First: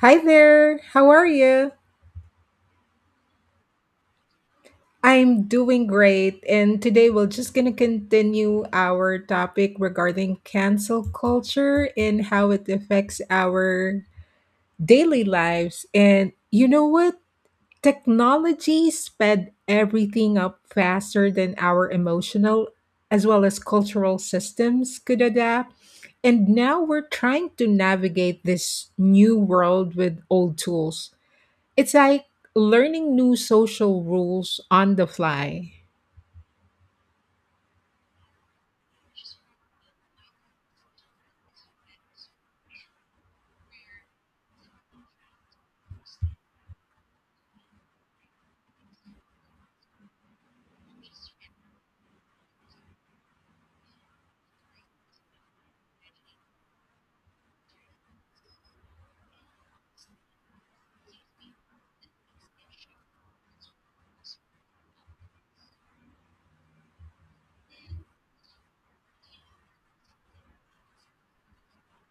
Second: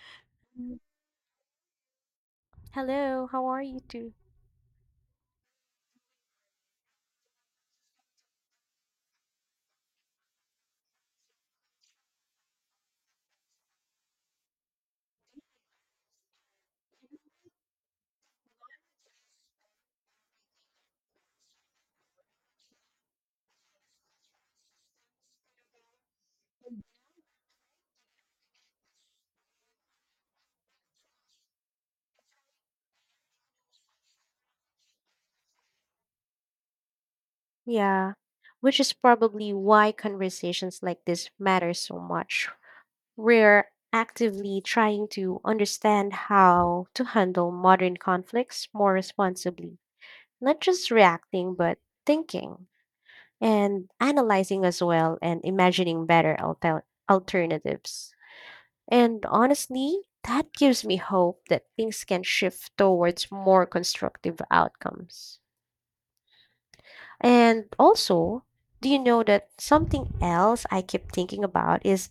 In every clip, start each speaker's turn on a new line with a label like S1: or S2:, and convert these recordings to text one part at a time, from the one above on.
S1: Hi
S2: Mm,
S1: there. How are you?
S2: Hello, how are you two?
S1: I'm doing great. And today we're just going to continue our topic regarding cancel culture and how it affects our daily lives. And you know what? Technology sped everything up faster than our emotional as well as cultural systems could adapt. And now we're trying to navigate this new world with old tools. It's like learning new social rules on the fly.
S2: Yeah, which is probably why conversations like this matter so much. We're actively trying to understand how to handle modern conflicts more responsibly, not just reacting, but thinking and analyzing as well and imagining better alternatives. And honestly, that gives me hope that things can shift towards more constructive outcomes. And also, do you know that something else I keep thinking about is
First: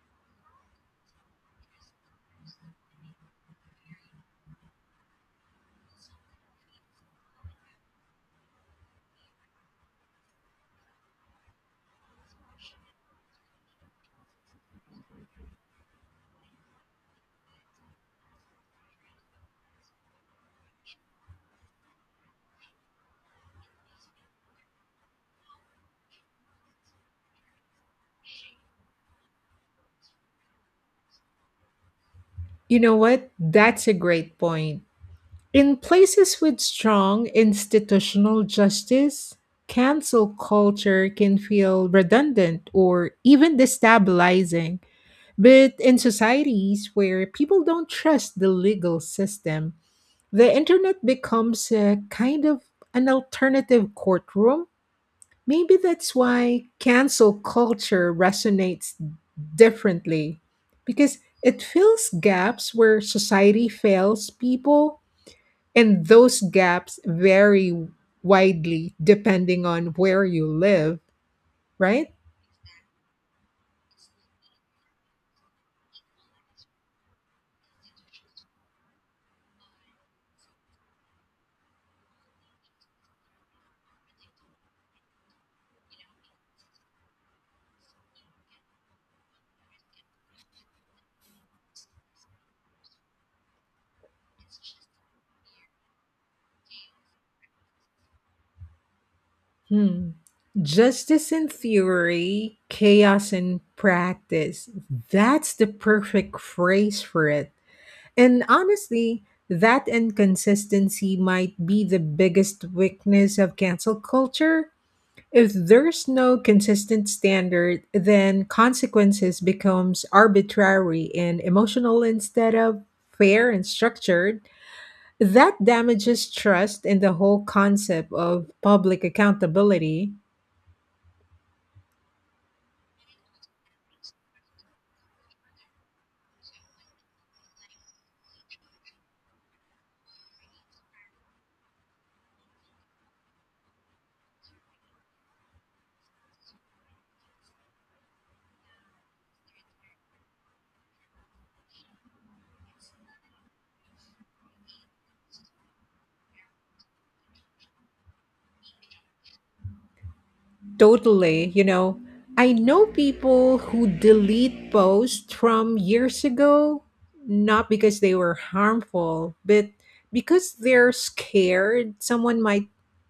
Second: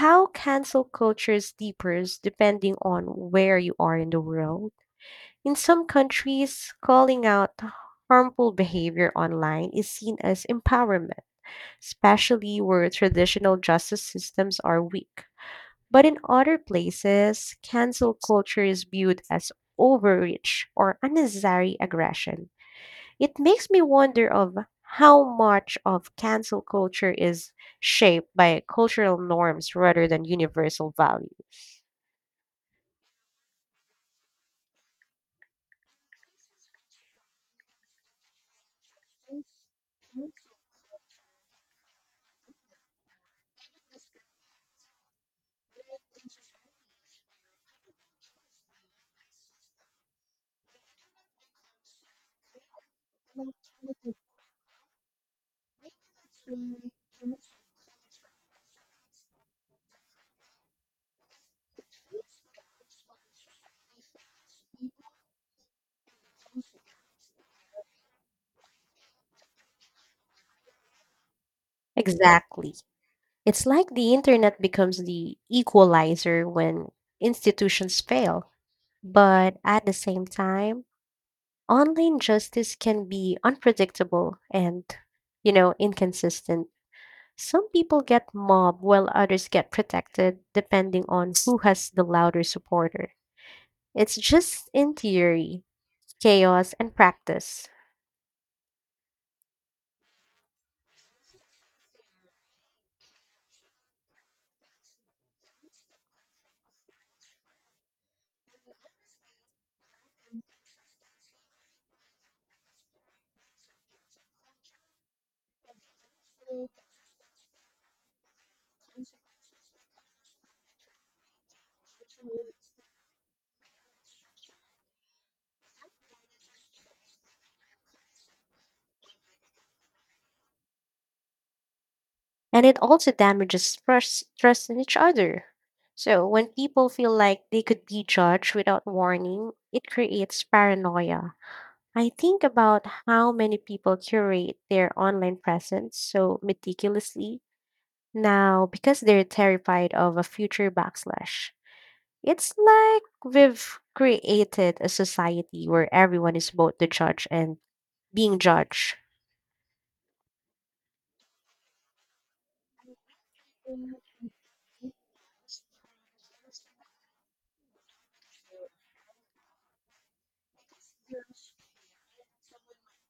S2: how cancel culture differs depending on where you are in the world. In some countries, calling out harmful behavior online is seen as empowerment, especially where traditional justice systems are weak. But in other places, cancel culture is viewed as overreach or unnecessary aggression. It makes me wonder of how much of cancel culture is shaped by cultural norms rather than universal value.
S1: You know what? That's a great point. In places with strong institutional justice, cancel culture can feel redundant or even destabilizing. But in societies where people don't trust the legal system, the internet becomes a kind of an alternative courtroom. Maybe that's why cancel culture resonates differently because it fills gaps where society fails people, and those gaps vary widely depending on where you live, right?
S2: Exactly. It's like the internet becomes the equalizer when institutions fail. But at the same time, online justice can be unpredictable and inconsistent. Some people get mobbed while others get protected, depending on who has the louder supporter. It's just in theory, chaos, and practice.
S1: Hmm. Justice in theory, chaos in practice. That's the perfect phrase for it. And honestly, that inconsistency might be the biggest weakness of cancel culture. If there's no consistent standard, then consequences becomes arbitrary and emotional instead of fair and structured. That damages trust in the whole concept of public accountability.
S2: And it also damages trust, trust in each other. So when people feel like they could be judged without warning, it creates paranoia. I think about how many people curate their online presence so meticulously now because they're terrified of a future backlash. It's like we've created a society where everyone is both the judge and being judged.
S1: Totally. I know people who delete posts from years ago, not because they were harmful, but because they're scared someone might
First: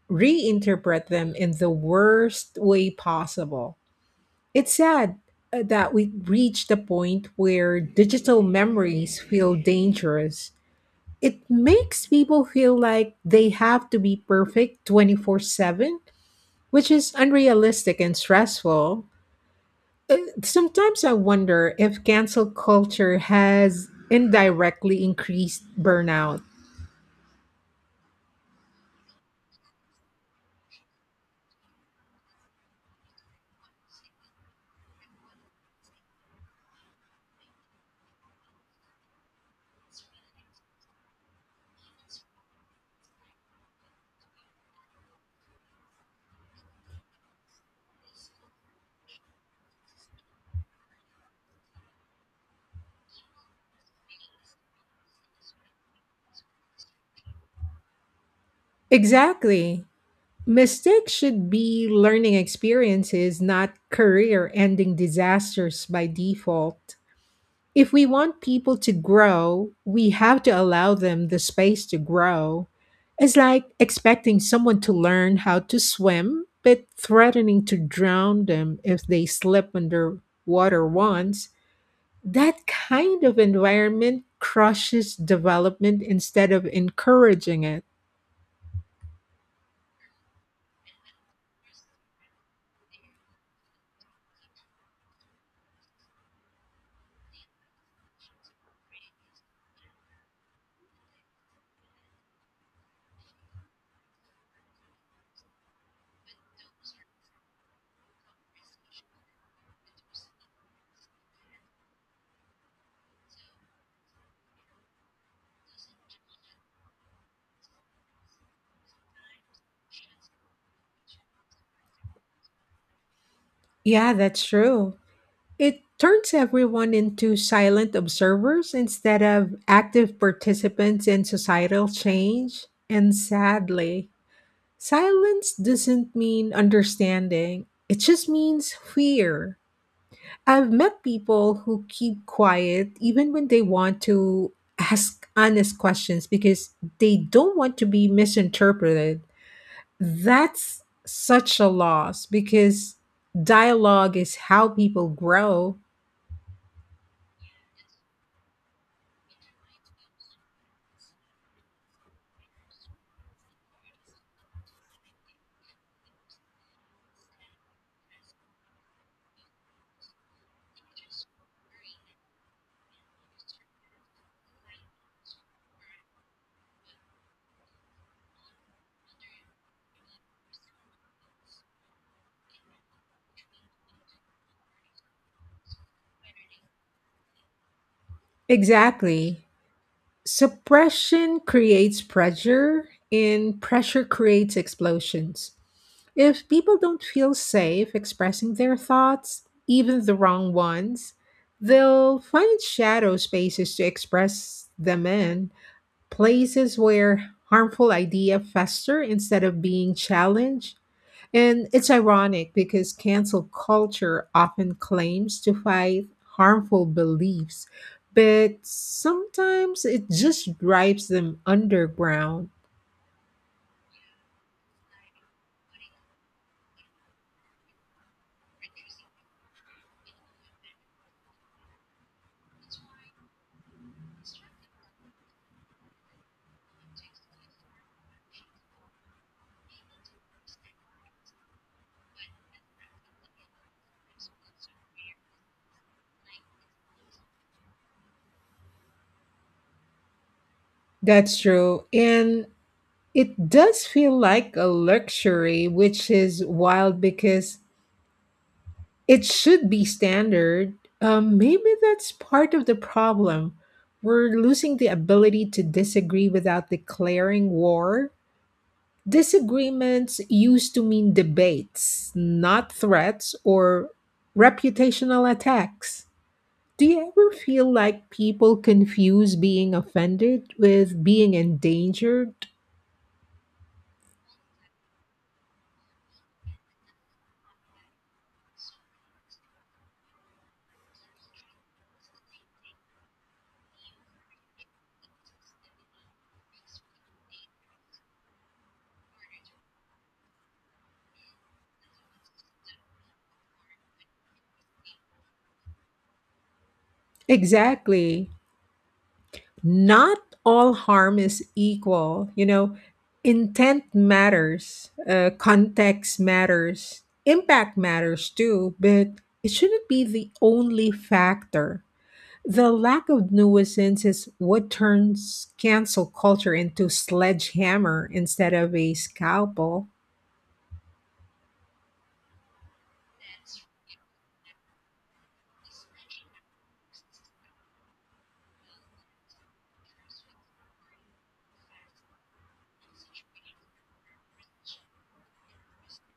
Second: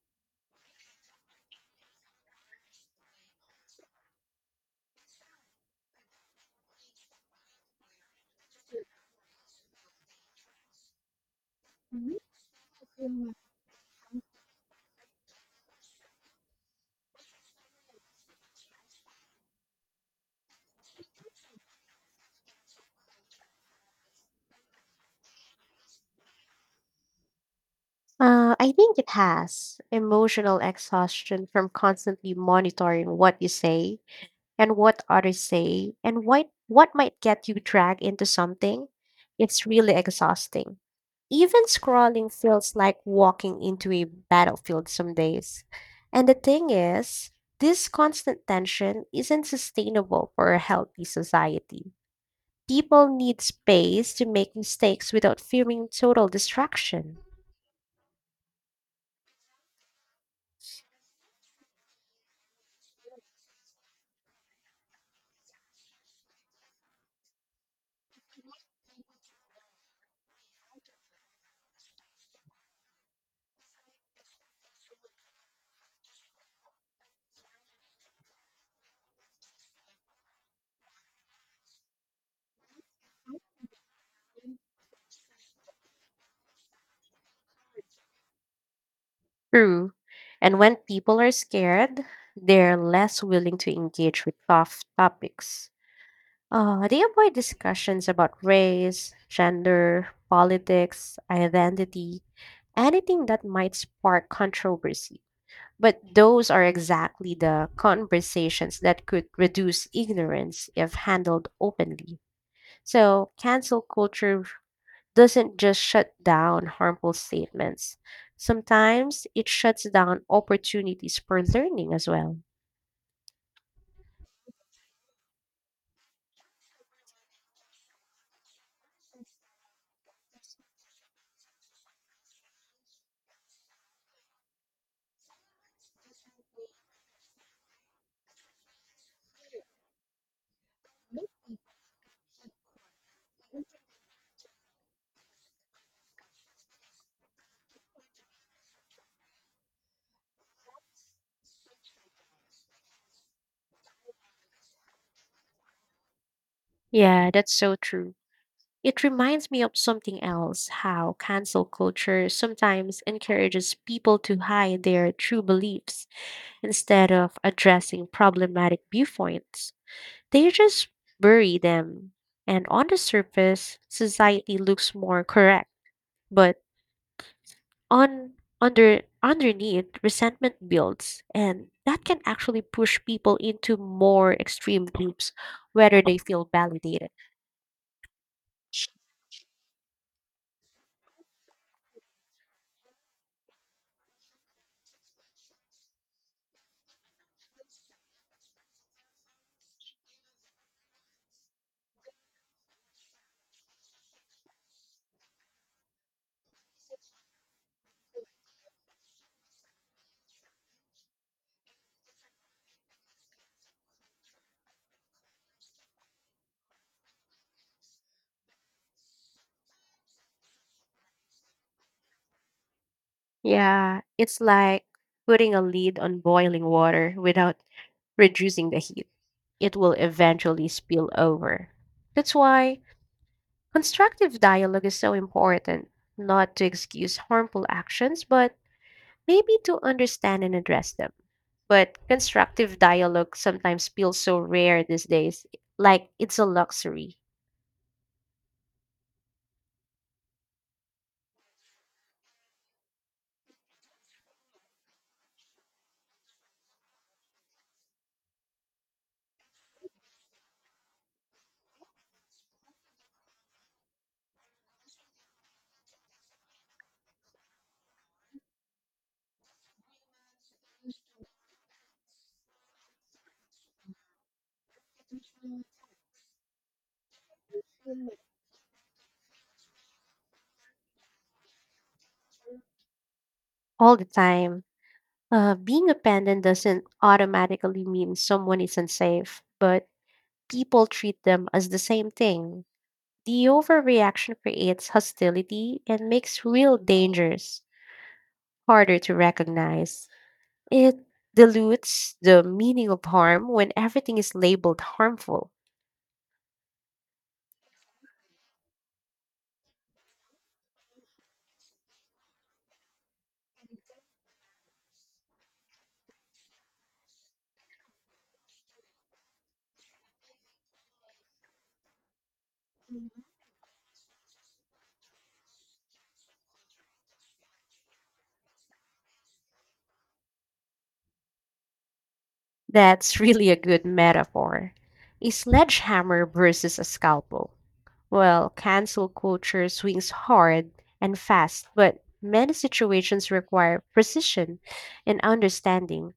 S1: reinterpret them in the worst way possible. It's sad that we reached the point where digital memories feel dangerous. It makes people feel like they have to be perfect 24/7, which is unrealistic and stressful. Uh, Sometimes I wonder if cancel culture has indirectly increased burnout.
S2: I think it has emotional exhaustion from constantly monitoring what you say and what others say and what might get you dragged into something. It's really exhausting. Even scrolling feels like walking into a battlefield some days. And the thing is, this constant tension isn't sustainable for a healthy society. People need space to make mistakes without fearing total destruction.
S1: Exactly. Mistakes should be learning experiences, not career ending disasters by default. If we want people to grow, we have to allow them the space to grow. It's like expecting someone to learn how to swim, but threatening to drown them if they slip underwater once. That kind of environment crushes development instead of encouraging it.
S2: True. And when people are scared, they're less willing to engage with tough topics. They avoid discussions about race, gender, politics, identity, anything that might spark controversy. But those are exactly the conversations that could reduce ignorance if handled openly. So, cancel culture doesn't just shut down harmful statements. Sometimes it shuts down opportunities for learning as well.
S1: Yeah, that's true. It turns everyone into silent observers instead of active participants in societal change. And sadly, silence doesn't mean understanding, it just means fear. I've met people who keep quiet even when they want to ask honest questions because they don't want to be misinterpreted. That's such a loss because dialogue is how people grow.
S2: Yeah, that's so true. It reminds me of something else how cancel culture sometimes encourages people to hide their true beliefs instead of addressing problematic viewpoints. They just bury them. And on the surface, society looks more correct. But on under underneath resentment builds, and that can actually push people into more extreme groups whether they feel validated.
S1: Exactly. Suppression creates pressure, and pressure creates explosions. If people don't feel safe expressing their thoughts, even the wrong ones, they'll find shadow spaces to express them in, places where harmful ideas fester instead of being challenged. And it's ironic because cancel culture often claims to fight harmful beliefs, but sometimes it just drives them underground.
S2: Yeah, it's like putting a lid on boiling water without reducing the heat. It will eventually spill over. That's why constructive dialogue is so important, not to excuse harmful actions, but maybe to understand and address them. But constructive dialogue sometimes feels so rare these days, like it's a luxury.
S1: That's true. And it does feel like a luxury, which is wild because it should be standard. Maybe that's part of the problem. We're losing the ability to disagree without declaring war. Disagreements used to mean debates, not threats or reputational attacks. Do you ever feel like people confuse being offended with being endangered?
S2: All the time, being abandoned doesn't automatically mean someone is unsafe, but people treat them as the same thing. The overreaction creates hostility and makes real dangers harder to recognize. It dilutes the meaning of harm when everything is labeled harmful.
S1: Exactly. Not all harm is equal. You know, intent matters, context matters, impact matters too, but it shouldn't be the only factor. The lack of nuisance is what turns cancel culture into sledgehammer instead of a scalpel.
S2: That's really a good metaphor. A sledgehammer versus a scalpel. Well, cancel culture swings hard and fast, but many situations require precision and understanding.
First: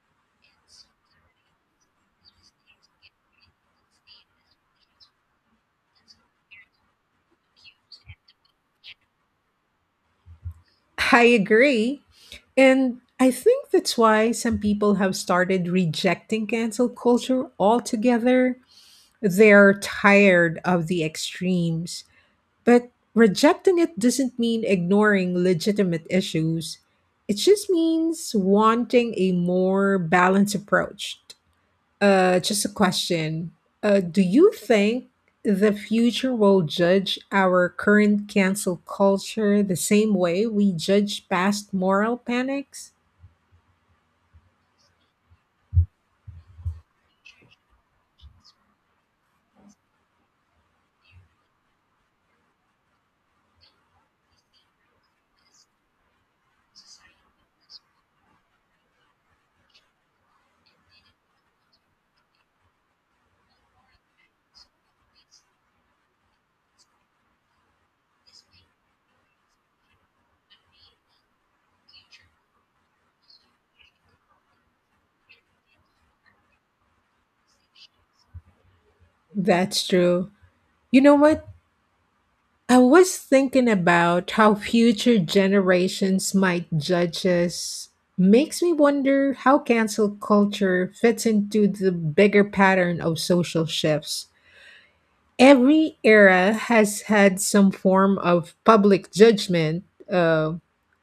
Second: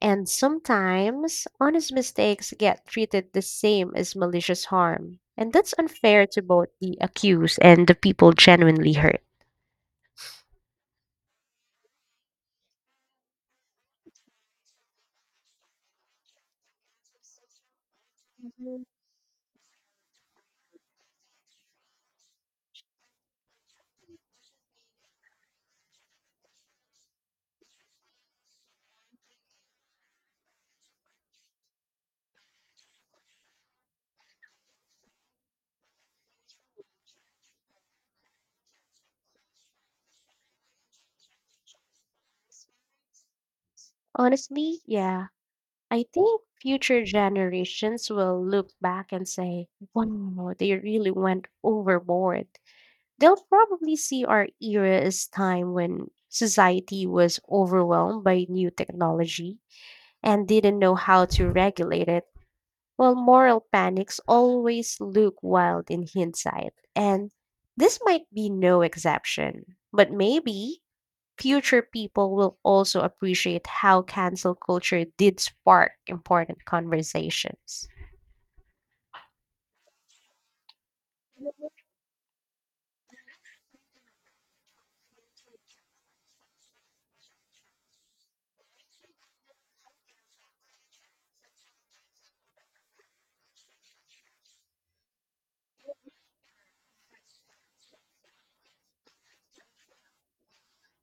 S2: And sometimes honest mistakes get treated the same as malicious harm. And that's unfair to both the accused and the people genuinely hurt.
S1: I agree. And I think that's why some people have started rejecting cancel culture altogether. They're tired of the extremes. But rejecting it doesn't mean ignoring legitimate issues. It just means wanting a more balanced approach. Just a question. Do you think the future will judge our current cancel culture the same way we judge past moral panics?
S2: Honestly, yeah. I think future generations will look back and say, wow, they really went overboard. They'll probably see our era as time when society was overwhelmed by new technology and didn't know how to regulate it. Well, moral panics always look wild in hindsight, and this might be no exception. But maybe future people will also appreciate how cancel culture did spark important conversations.
S1: That's true. You know what? I was thinking about how future generations might judge us. Makes me wonder how cancel culture fits into the bigger pattern of social shifts. Every era has had some form of public judgment, uh,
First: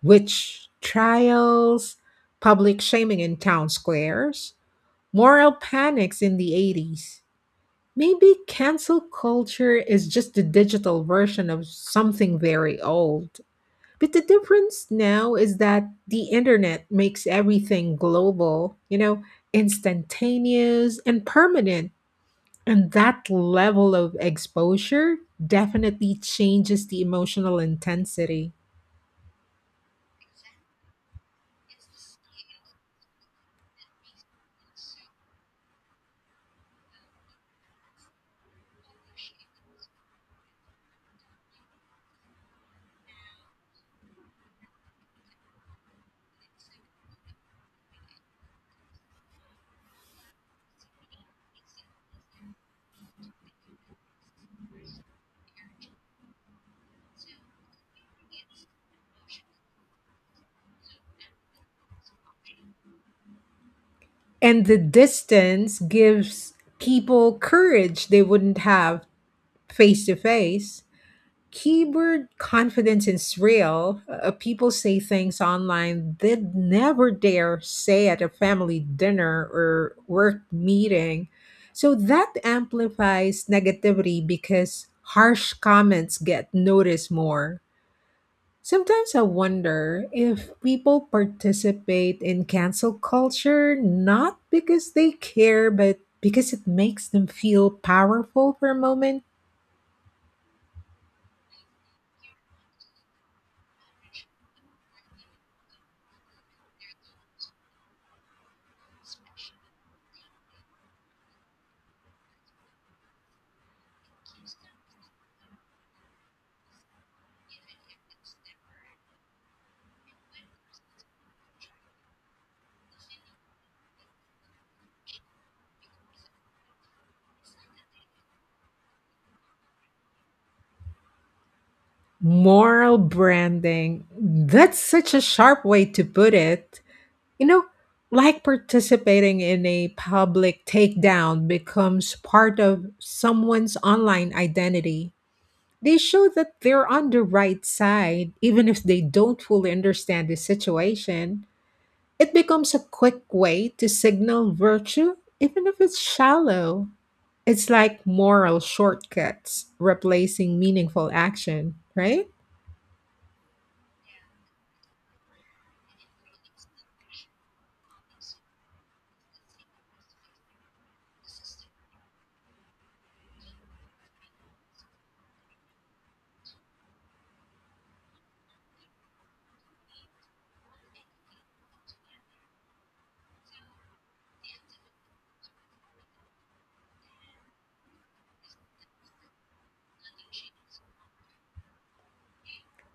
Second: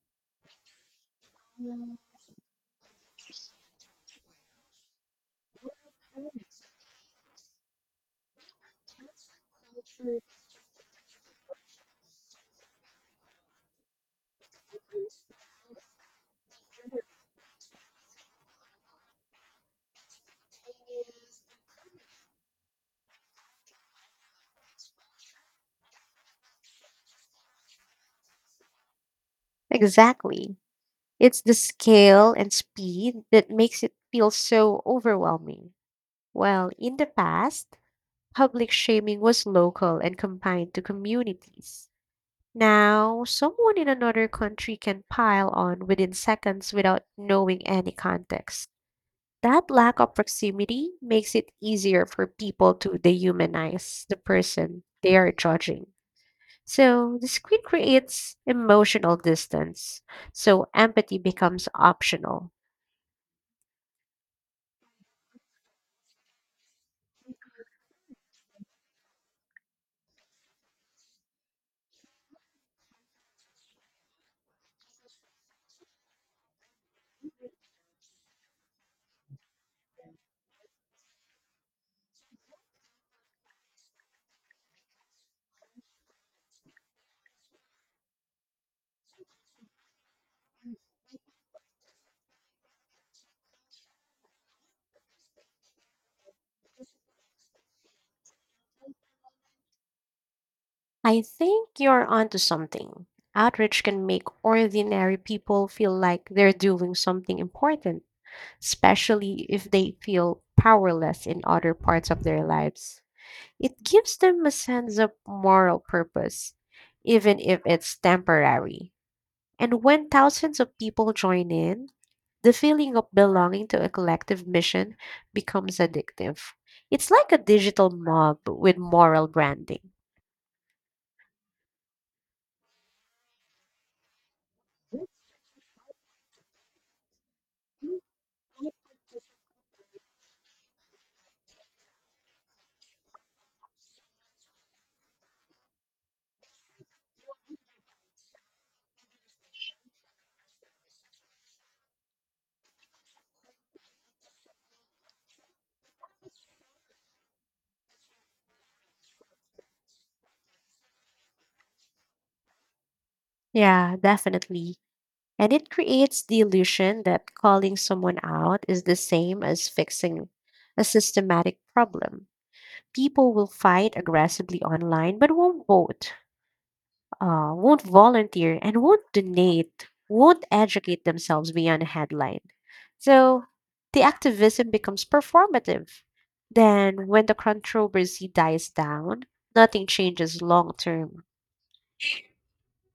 S1: witch trials, public shaming in town squares, moral panics in the 80s. Maybe cancel culture is just the digital version of something very old. But the difference now is that the internet makes everything global, instantaneous and permanent. And that level of exposure definitely changes the emotional intensity.
S2: Exactly. It's the scale and speed that makes it feel so overwhelming. Well, in the past, public shaming was local and confined to communities. Now, someone in another country can pile on within seconds without knowing any context. That lack of proximity makes it easier for people to dehumanize the person they are judging. So the screen creates emotional distance, so empathy becomes optional.
S1: And the distance gives people courage they wouldn't have face to face. Keyboard confidence is real. People say things online they'd never dare say at a family dinner or work meeting. So that amplifies negativity because harsh comments get noticed more. Sometimes I wonder if people participate in cancel culture not because they care, but because it makes them feel powerful for a moment.
S2: I think you're onto something. Outreach can make ordinary people feel like they're doing something important, especially if they feel powerless in other parts of their lives. It gives them a sense of moral purpose, even if it's temporary. And when thousands of people join in, the feeling of belonging to a collective mission becomes addictive. It's like a digital mob with moral branding.
S1: Moral branding. That's such a sharp way to put it. You know, like participating in a public takedown becomes part of someone's online identity. They show that they're on the right side, even if they don't fully understand the situation. It becomes a quick way to signal virtue, even if it's shallow. It's like moral shortcuts replacing meaningful action, right?
S2: Yeah, definitely. And it creates the illusion that calling someone out is the same as fixing a systematic problem. People will fight aggressively online but won't vote. Won't volunteer and won't donate, won't educate themselves beyond a headline. So the activism becomes performative. Then, when the controversy dies down, nothing changes long term.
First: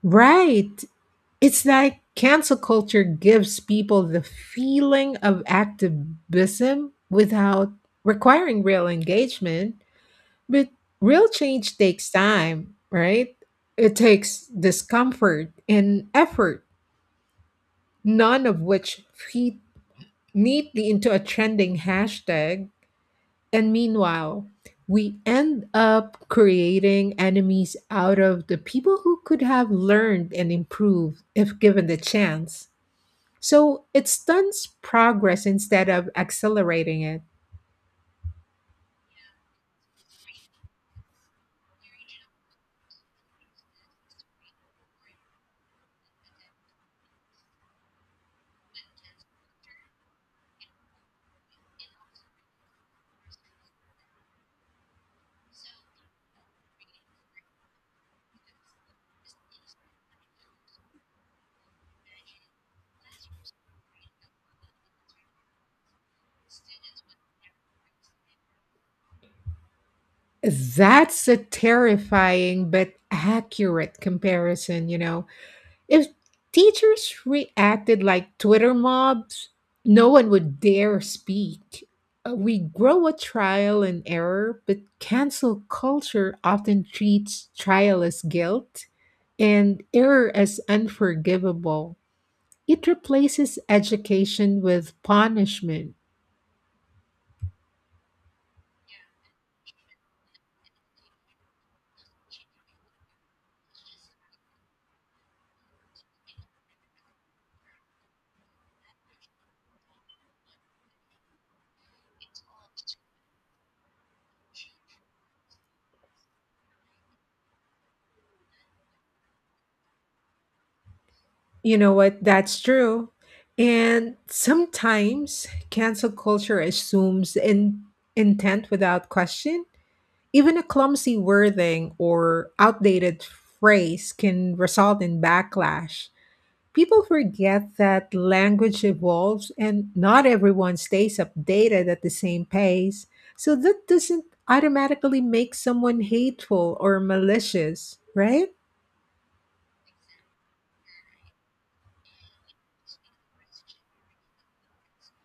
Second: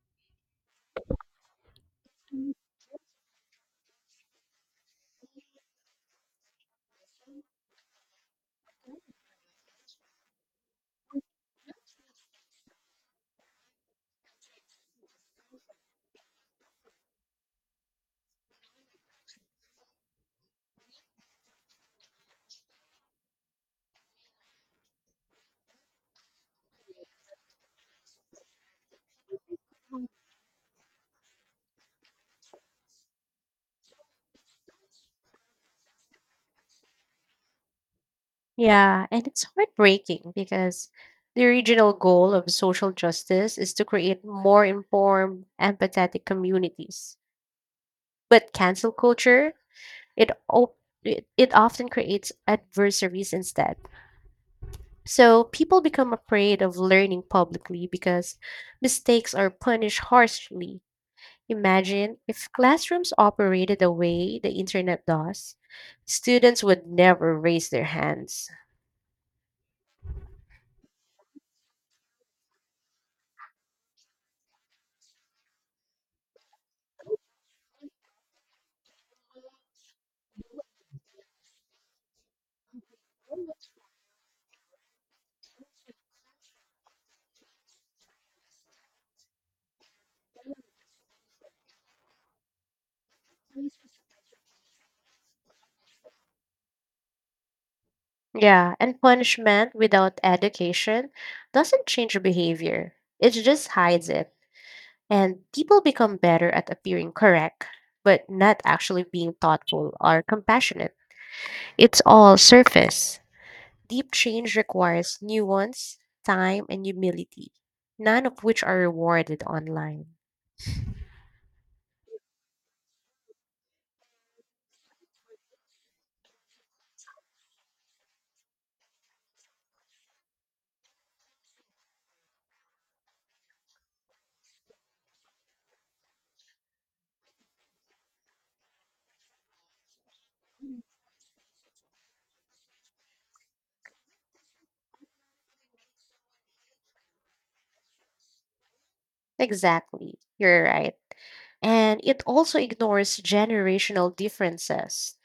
S1: Right. It's like cancel culture gives people the feeling of activism without requiring real engagement, but real change takes time, right? It takes discomfort and effort, none of which feed neatly into a trending hashtag. And meanwhile, we end up creating enemies out of the people who could have learned and improved if given the chance. So it stunts progress instead of accelerating it.
S2: Yeah, and it's heartbreaking because the original goal of social justice is to create more informed, empathetic communities. But cancel culture, it, op- it often creates adversaries instead. So people become afraid of learning publicly because mistakes are punished harshly. Imagine if classrooms operated the way the internet does, students would never raise their hands.
S1: That's a terrifying but accurate comparison. If teachers reacted like Twitter mobs, no one would dare speak. We grow a trial and error, but cancel culture often treats trial as guilt and error as unforgivable. It replaces education with punishment.
S2: Yeah, and punishment without education doesn't change behavior, it just hides it. And people become better at appearing correct, but not actually being thoughtful or compassionate. It's all surface. Deep change requires nuance, time, and humility, none of which are rewarded online.
S1: You know what? That's true. And sometimes cancel culture assumes intent without question. Even a clumsy wording or outdated phrase can result in backlash. People forget that language evolves and not everyone stays updated at the same pace. So that doesn't automatically make someone hateful or malicious, right?
S2: Exactly, you're right. And it also ignores generational differences.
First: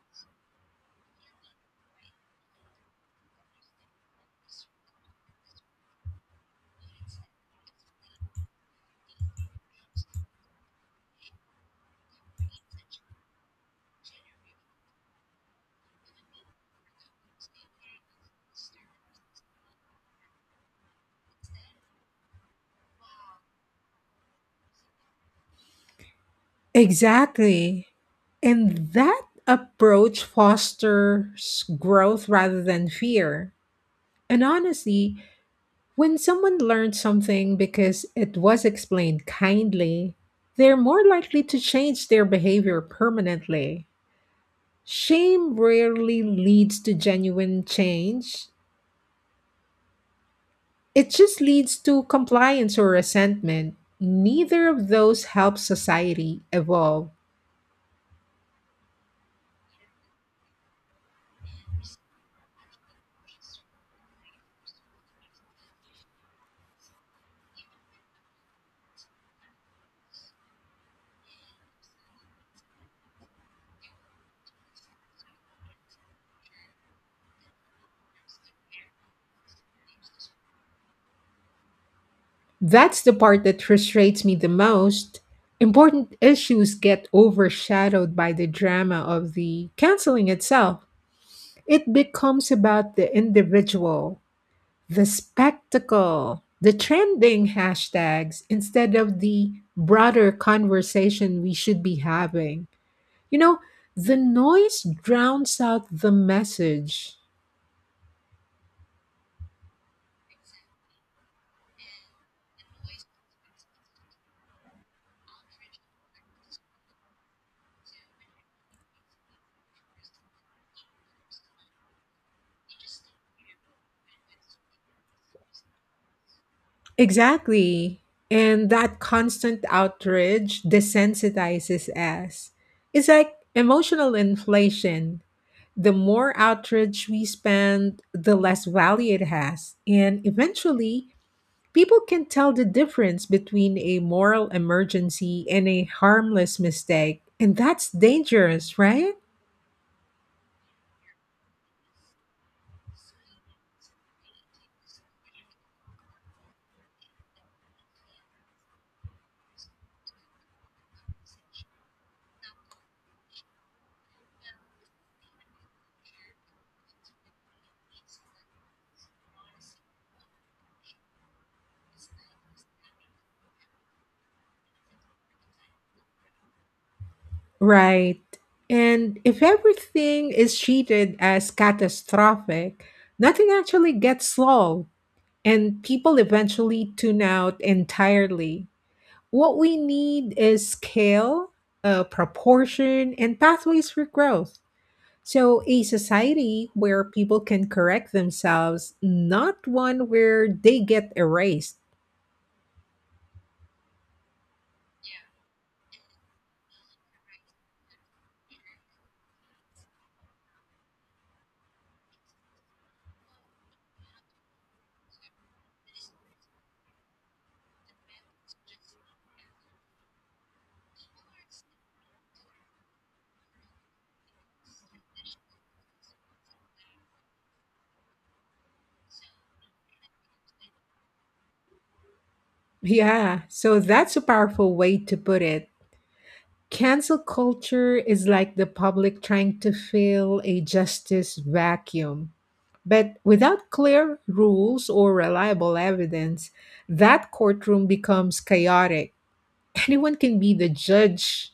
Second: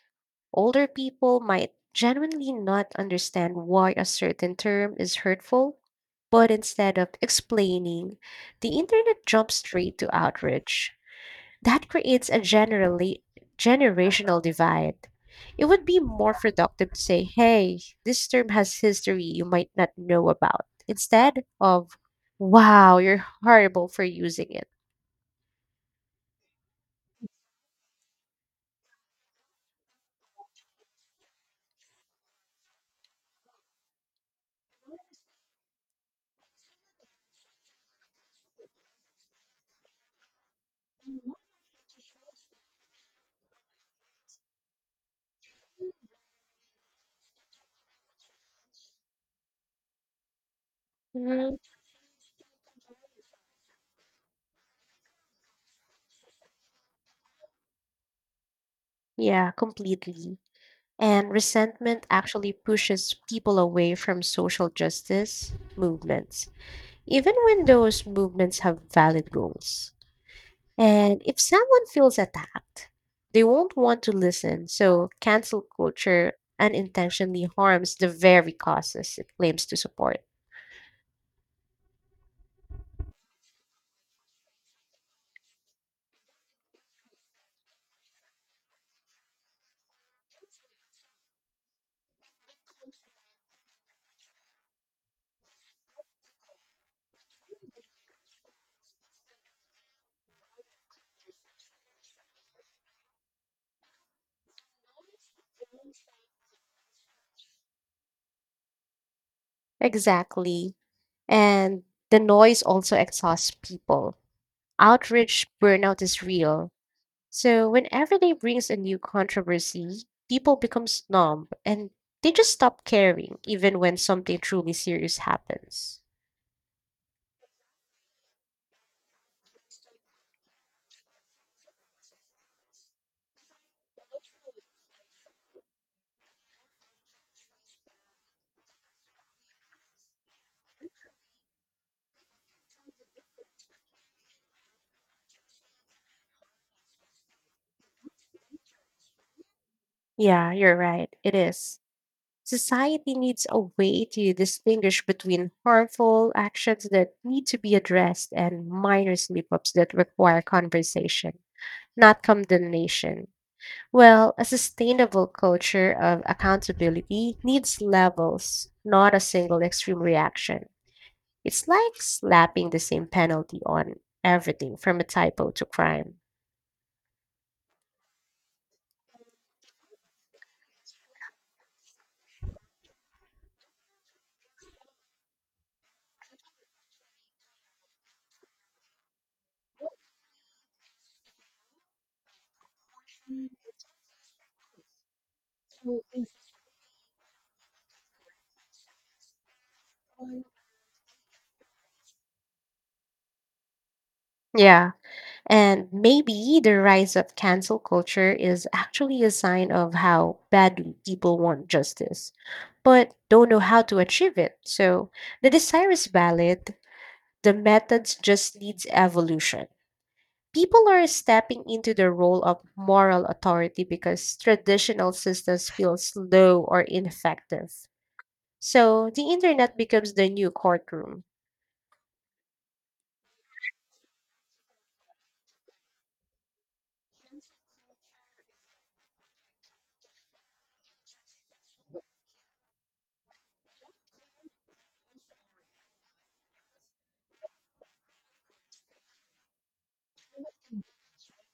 S2: Older people might genuinely not understand why a certain term is hurtful, but instead of explaining, the internet jumps straight to outrage. That creates a generally generational divide. It would be more productive to say, hey, this term has history you might not know about, instead of, wow, you're horrible for using it.
S1: Exactly. And that approach fosters growth rather than fear. And honestly, when someone learns something because it was explained kindly, they're more likely to change their behavior permanently. Shame rarely leads to genuine change, it just
S2: Mhm.
S1: leads to compliance or resentment. Neither of those helps society evolve.
S2: Yeah, completely. And resentment actually pushes people away from social justice movements, even when those movements have valid goals. And if someone feels attacked, they won't want to listen. So cancel culture unintentionally harms the very causes it claims to support.
S1: That's the part that frustrates me the most. Important issues get overshadowed by the drama of the canceling itself. It becomes about the individual, the spectacle, the trending hashtags instead of the broader conversation we should be having. You know, the noise drowns out the message.
S2: Exactly. And the noise also exhausts people. Outrage burnout is real. So whenever they brings a new controversy, people become numb and they just stop caring even when something truly serious happens.
S1: Exactly. And that constant outrage desensitizes us. It's like emotional inflation. The more outrage we spend, the less value it has. And eventually, people can tell the difference between a moral emergency and a harmless mistake. And that's dangerous, right?
S2: Yeah, you're right. It is. Society needs a way to distinguish between harmful actions that need to be addressed and minor slip ups that require conversation, not condemnation. Well, a sustainable culture of accountability needs levels, not a single extreme reaction. It's like slapping the same penalty on everything from a typo to crime.
S1: Right. And if everything is treated as catastrophic, nothing actually gets solved and people eventually tune out entirely. What we need is scale, proportion, and pathways for growth. So, a society where people can correct themselves, not one where they get erased.
S2: Yeah. And maybe the rise of cancel culture is actually a sign of how badly people want justice, but don't know how to achieve it. So the desire is valid, the methods just needs evolution. People are stepping into the role of moral authority because traditional systems feel slow or ineffective. So the internet becomes the new courtroom.
S1: Yeah, so that's a powerful way to put it. Cancel culture is like the public trying to fill a justice vacuum. But without clear rules or reliable evidence, that courtroom becomes chaotic. Anyone can be the judge,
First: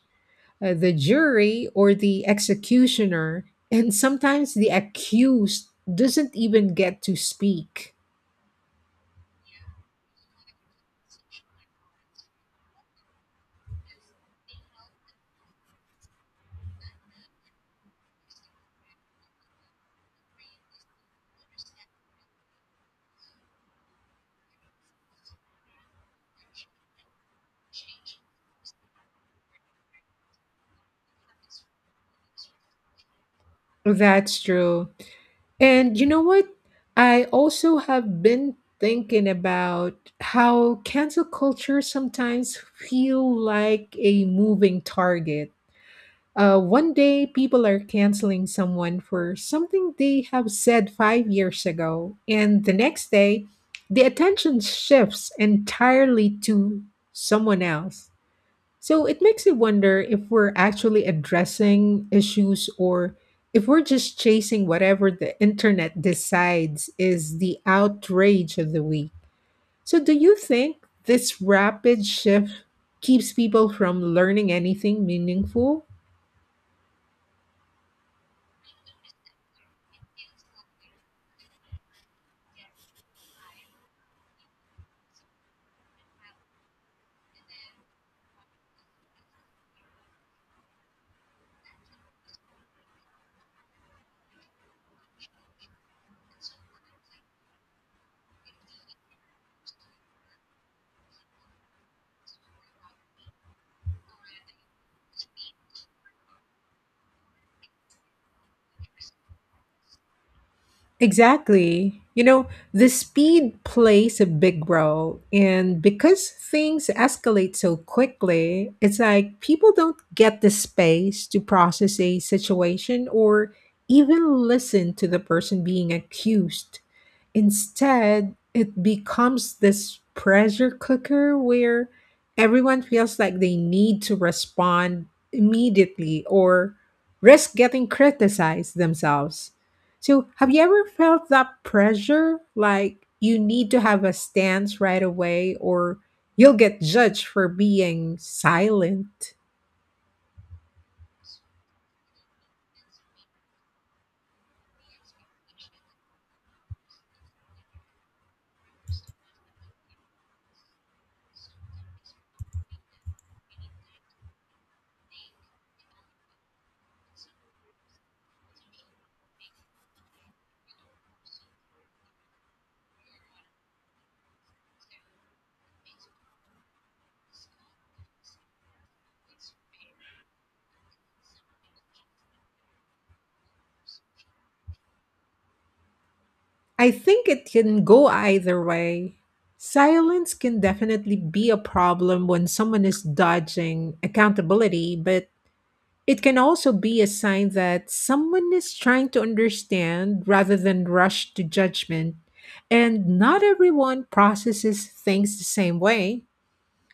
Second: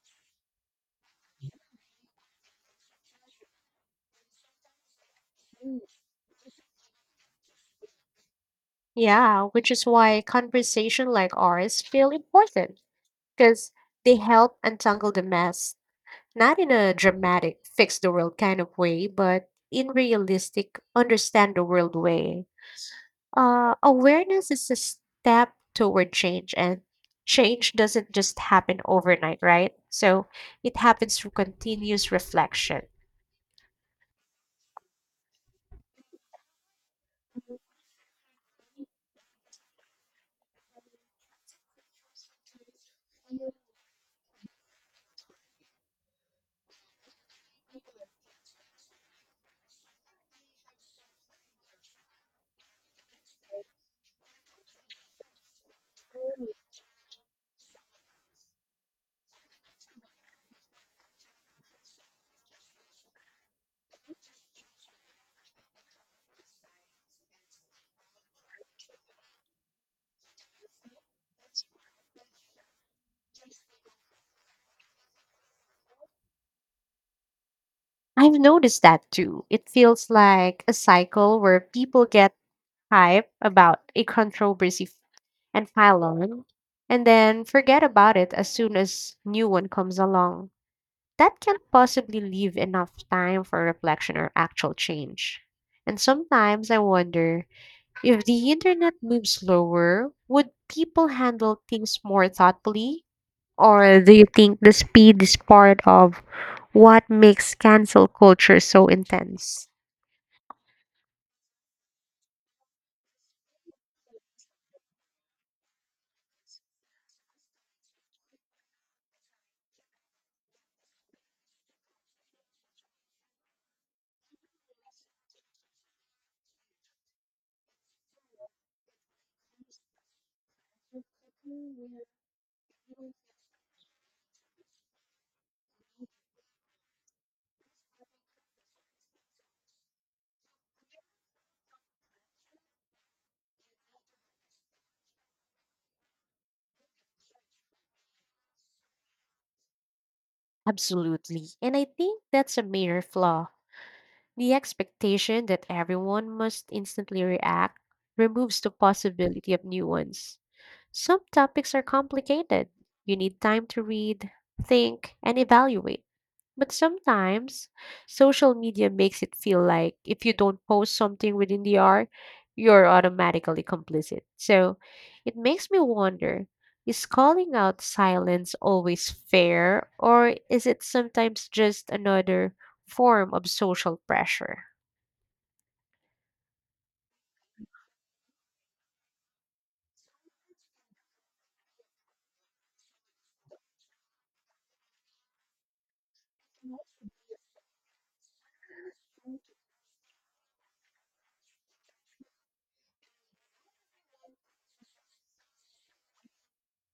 S1: the jury, or the executioner, and sometimes the accused doesn't even get to speak.
S2: Yeah, which is why conversation like ours feel important because they help untangle the mess, not in a dramatic, fix the world kind of way, but in realistic, understand the world way. Awareness is a step toward change, and change doesn't just happen overnight, right? So it happens through continuous reflection.
S1: That's true. And you know what? I also have been thinking about how cancel culture sometimes feel like a moving target. One day, people are canceling someone for something they have said 5 years ago, and the next day, the attention shifts entirely to someone else. So it makes you wonder if we're actually addressing issues or if we're just chasing whatever the internet decides is the outrage of the week. So, do you think this rapid shift keeps people from learning anything meaningful?
S2: I've noticed that too. It feels like a cycle where people get hype about a controversy and pile on, and then forget about it as soon as new one comes along. That can't possibly leave enough time for reflection or actual change. And sometimes I wonder, if the internet moved slower, would people handle things more thoughtfully? Or do you think the speed is part of what makes cancel culture so intense?
S1: Exactly. The speed plays a big role. And because things escalate so quickly, it's like people don't get the space to process a situation or even listen to the person being accused. Instead, it becomes this pressure cooker where everyone feels like they need to respond immediately or risk getting criticized themselves. So, have you ever felt that pressure? Like you need to have a stance right away or you'll get judged for being silent?
S2: Absolutely. And I think that's a major flaw. The expectation that everyone must instantly react removes the possibility of new ones. Some topics are complicated. You need time to read, think, and evaluate. But sometimes social media makes it feel like if you don't post something within the hour, you're automatically complicit. So it makes me wonder, is calling out silence always fair, or is it sometimes just another form of social pressure?
S1: I think it can go either way. Silence can definitely be a problem when someone is dodging accountability, but it can also be a sign that someone is trying to understand rather than rush to judgment. And not everyone processes things the same way.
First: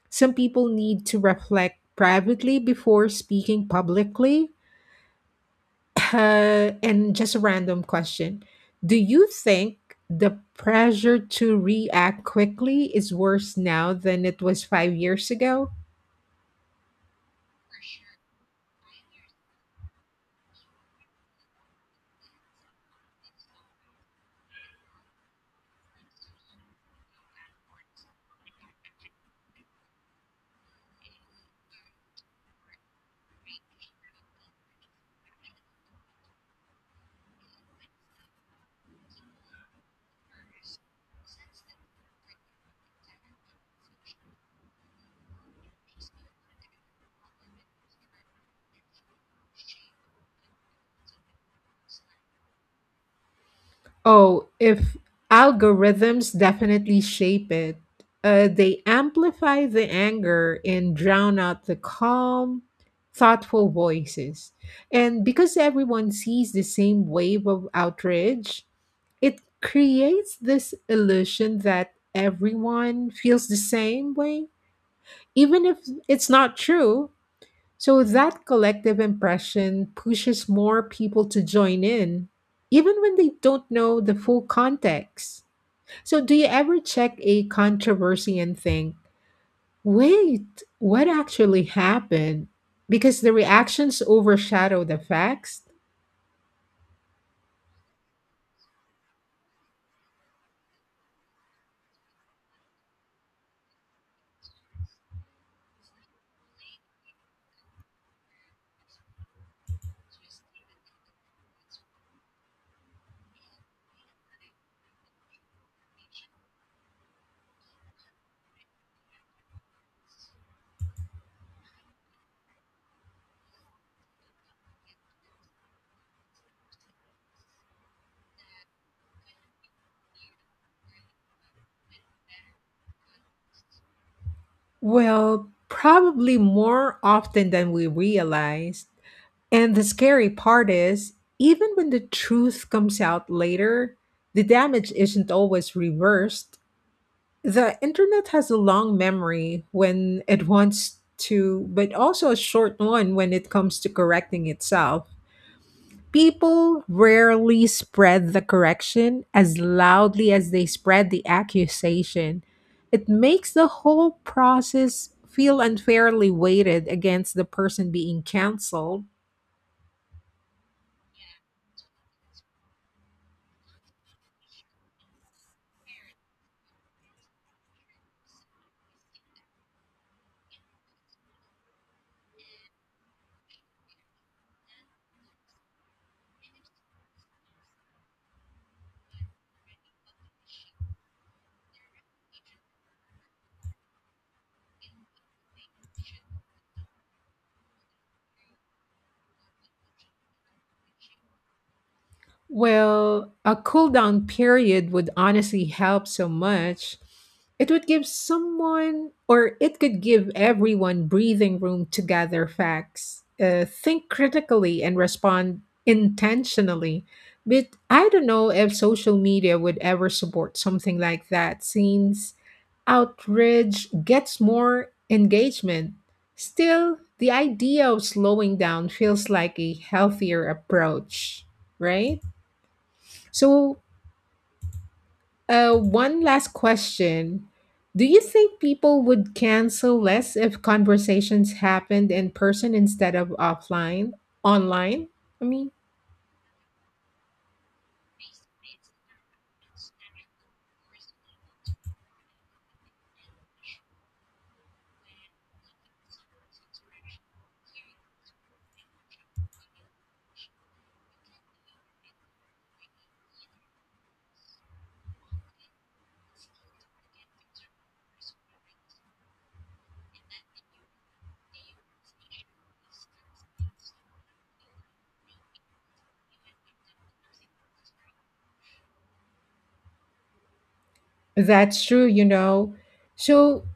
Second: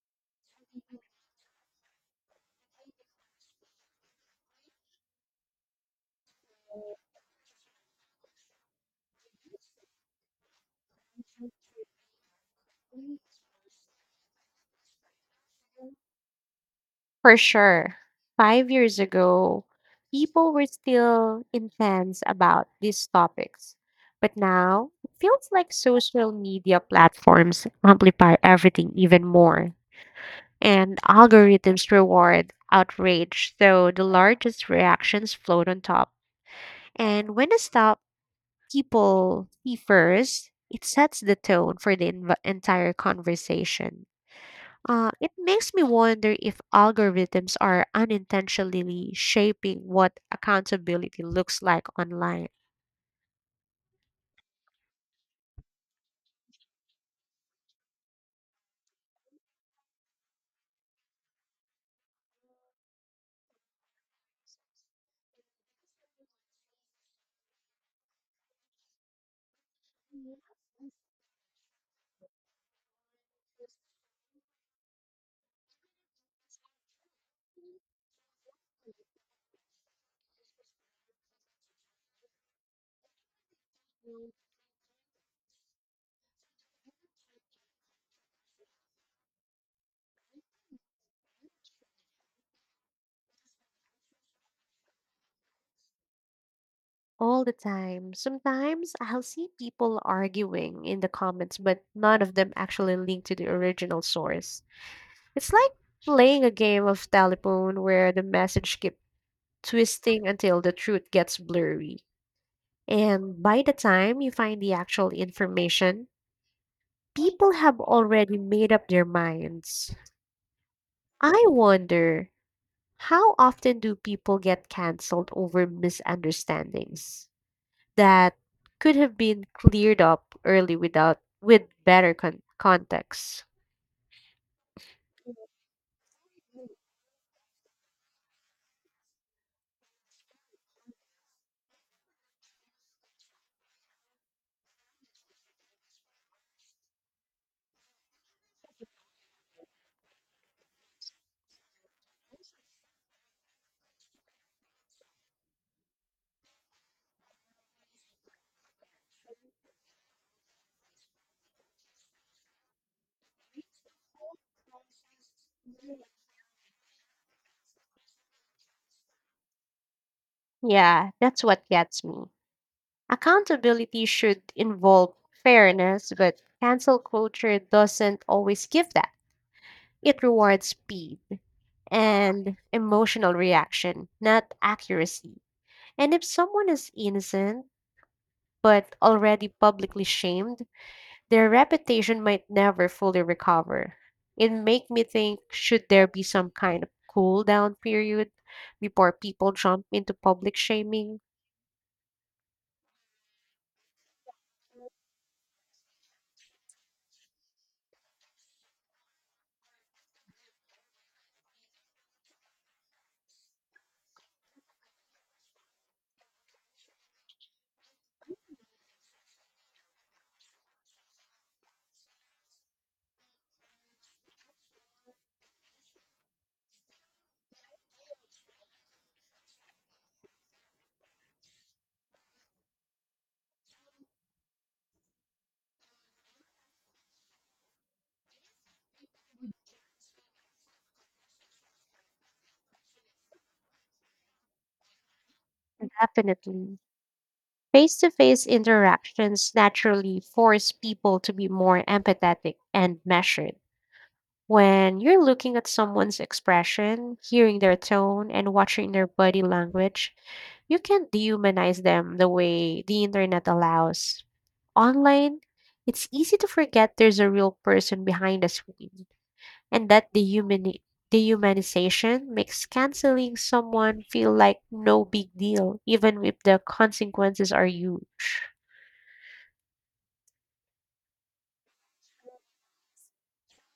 S1: Some people need to reflect privately before speaking publicly, and just a random question. Do you think the pressure to react quickly is worse now than it was 5 years ago?
S2: For sure. 5 years ago, people were still intense about these topics. But now, it feels like social media platforms amplify everything even more. And algorithms reward outrage, so the largest reactions float on top. And when a stop people see first, it sets the tone for the entire conversation. It makes me wonder if algorithms are unintentionally shaping what accountability looks like online.
S1: Oh, if algorithms definitely shape it, they amplify the anger and drown out the calm, thoughtful voices. And because everyone sees the same wave of outrage, it creates this illusion that everyone feels the same way, even if it's not true. So that collective impression pushes more people to join in, even when they don't know the full context. So, do you ever check a controversy and think, wait, what actually happened? Because the reactions overshadow the facts?
S2: All the time. Sometimes I'll see people arguing in the comments, but none of them actually link to the original source. It's like playing a game of telephone where the message keeps twisting until the truth gets blurry. And by the time you find the actual information, people have already made up their minds. I wonder, how often do people get canceled over misunderstandings that could have been cleared up early without with better context?
S1: Well, probably more often than we realize. And the scary part is, even when the truth comes out later, the damage isn't always reversed. The internet has a long memory when it wants to, but also a short one when it comes to correcting itself. People rarely spread the correction as loudly as they spread the accusation. It makes the whole process feel unfairly weighted against the person being canceled.
S2: Yeah, that's what gets me. Accountability should involve fairness, but cancel culture doesn't always give that. It rewards speed and emotional reaction, not accuracy. And if someone is innocent but already publicly shamed, their reputation might never fully recover. It make me think, should there be some kind of cool down period before people jump into public shaming?
S1: Well, a cool down period would honestly help so much. It would give someone, or it could give everyone breathing room to gather facts, think critically, and respond intentionally. But I don't know if social media would ever support something like that since outrage gets more engagement. Still, the idea of slowing down feels like a healthier approach, right? So, one last question. Do you think people would cancel less if conversations happened in person instead of online? I mean,
S2: Definitely. Face to face interactions naturally force people to be more empathetic and measured. When you're looking at someone's expression, hearing their tone, and watching their body language, you can't dehumanize them the way the internet allows. Online, it's easy to forget there's a real person behind a screen and that dehumanization makes canceling someone feel like no big deal, even if the consequences are huge.
S1: that's true. So,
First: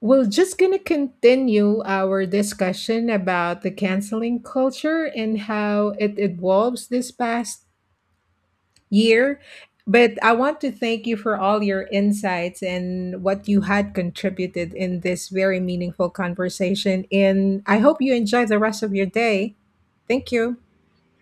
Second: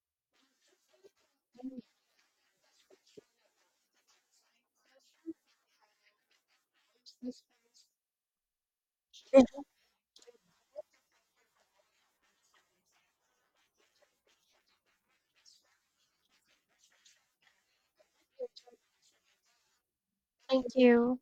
S1: we're just going to continue our discussion about the canceling culture and how it evolves this past year. But I want to thank you for all your insights and what you had contributed in this very meaningful conversation. And I hope you enjoy the rest of your day. Thank you.
S2: Thank you.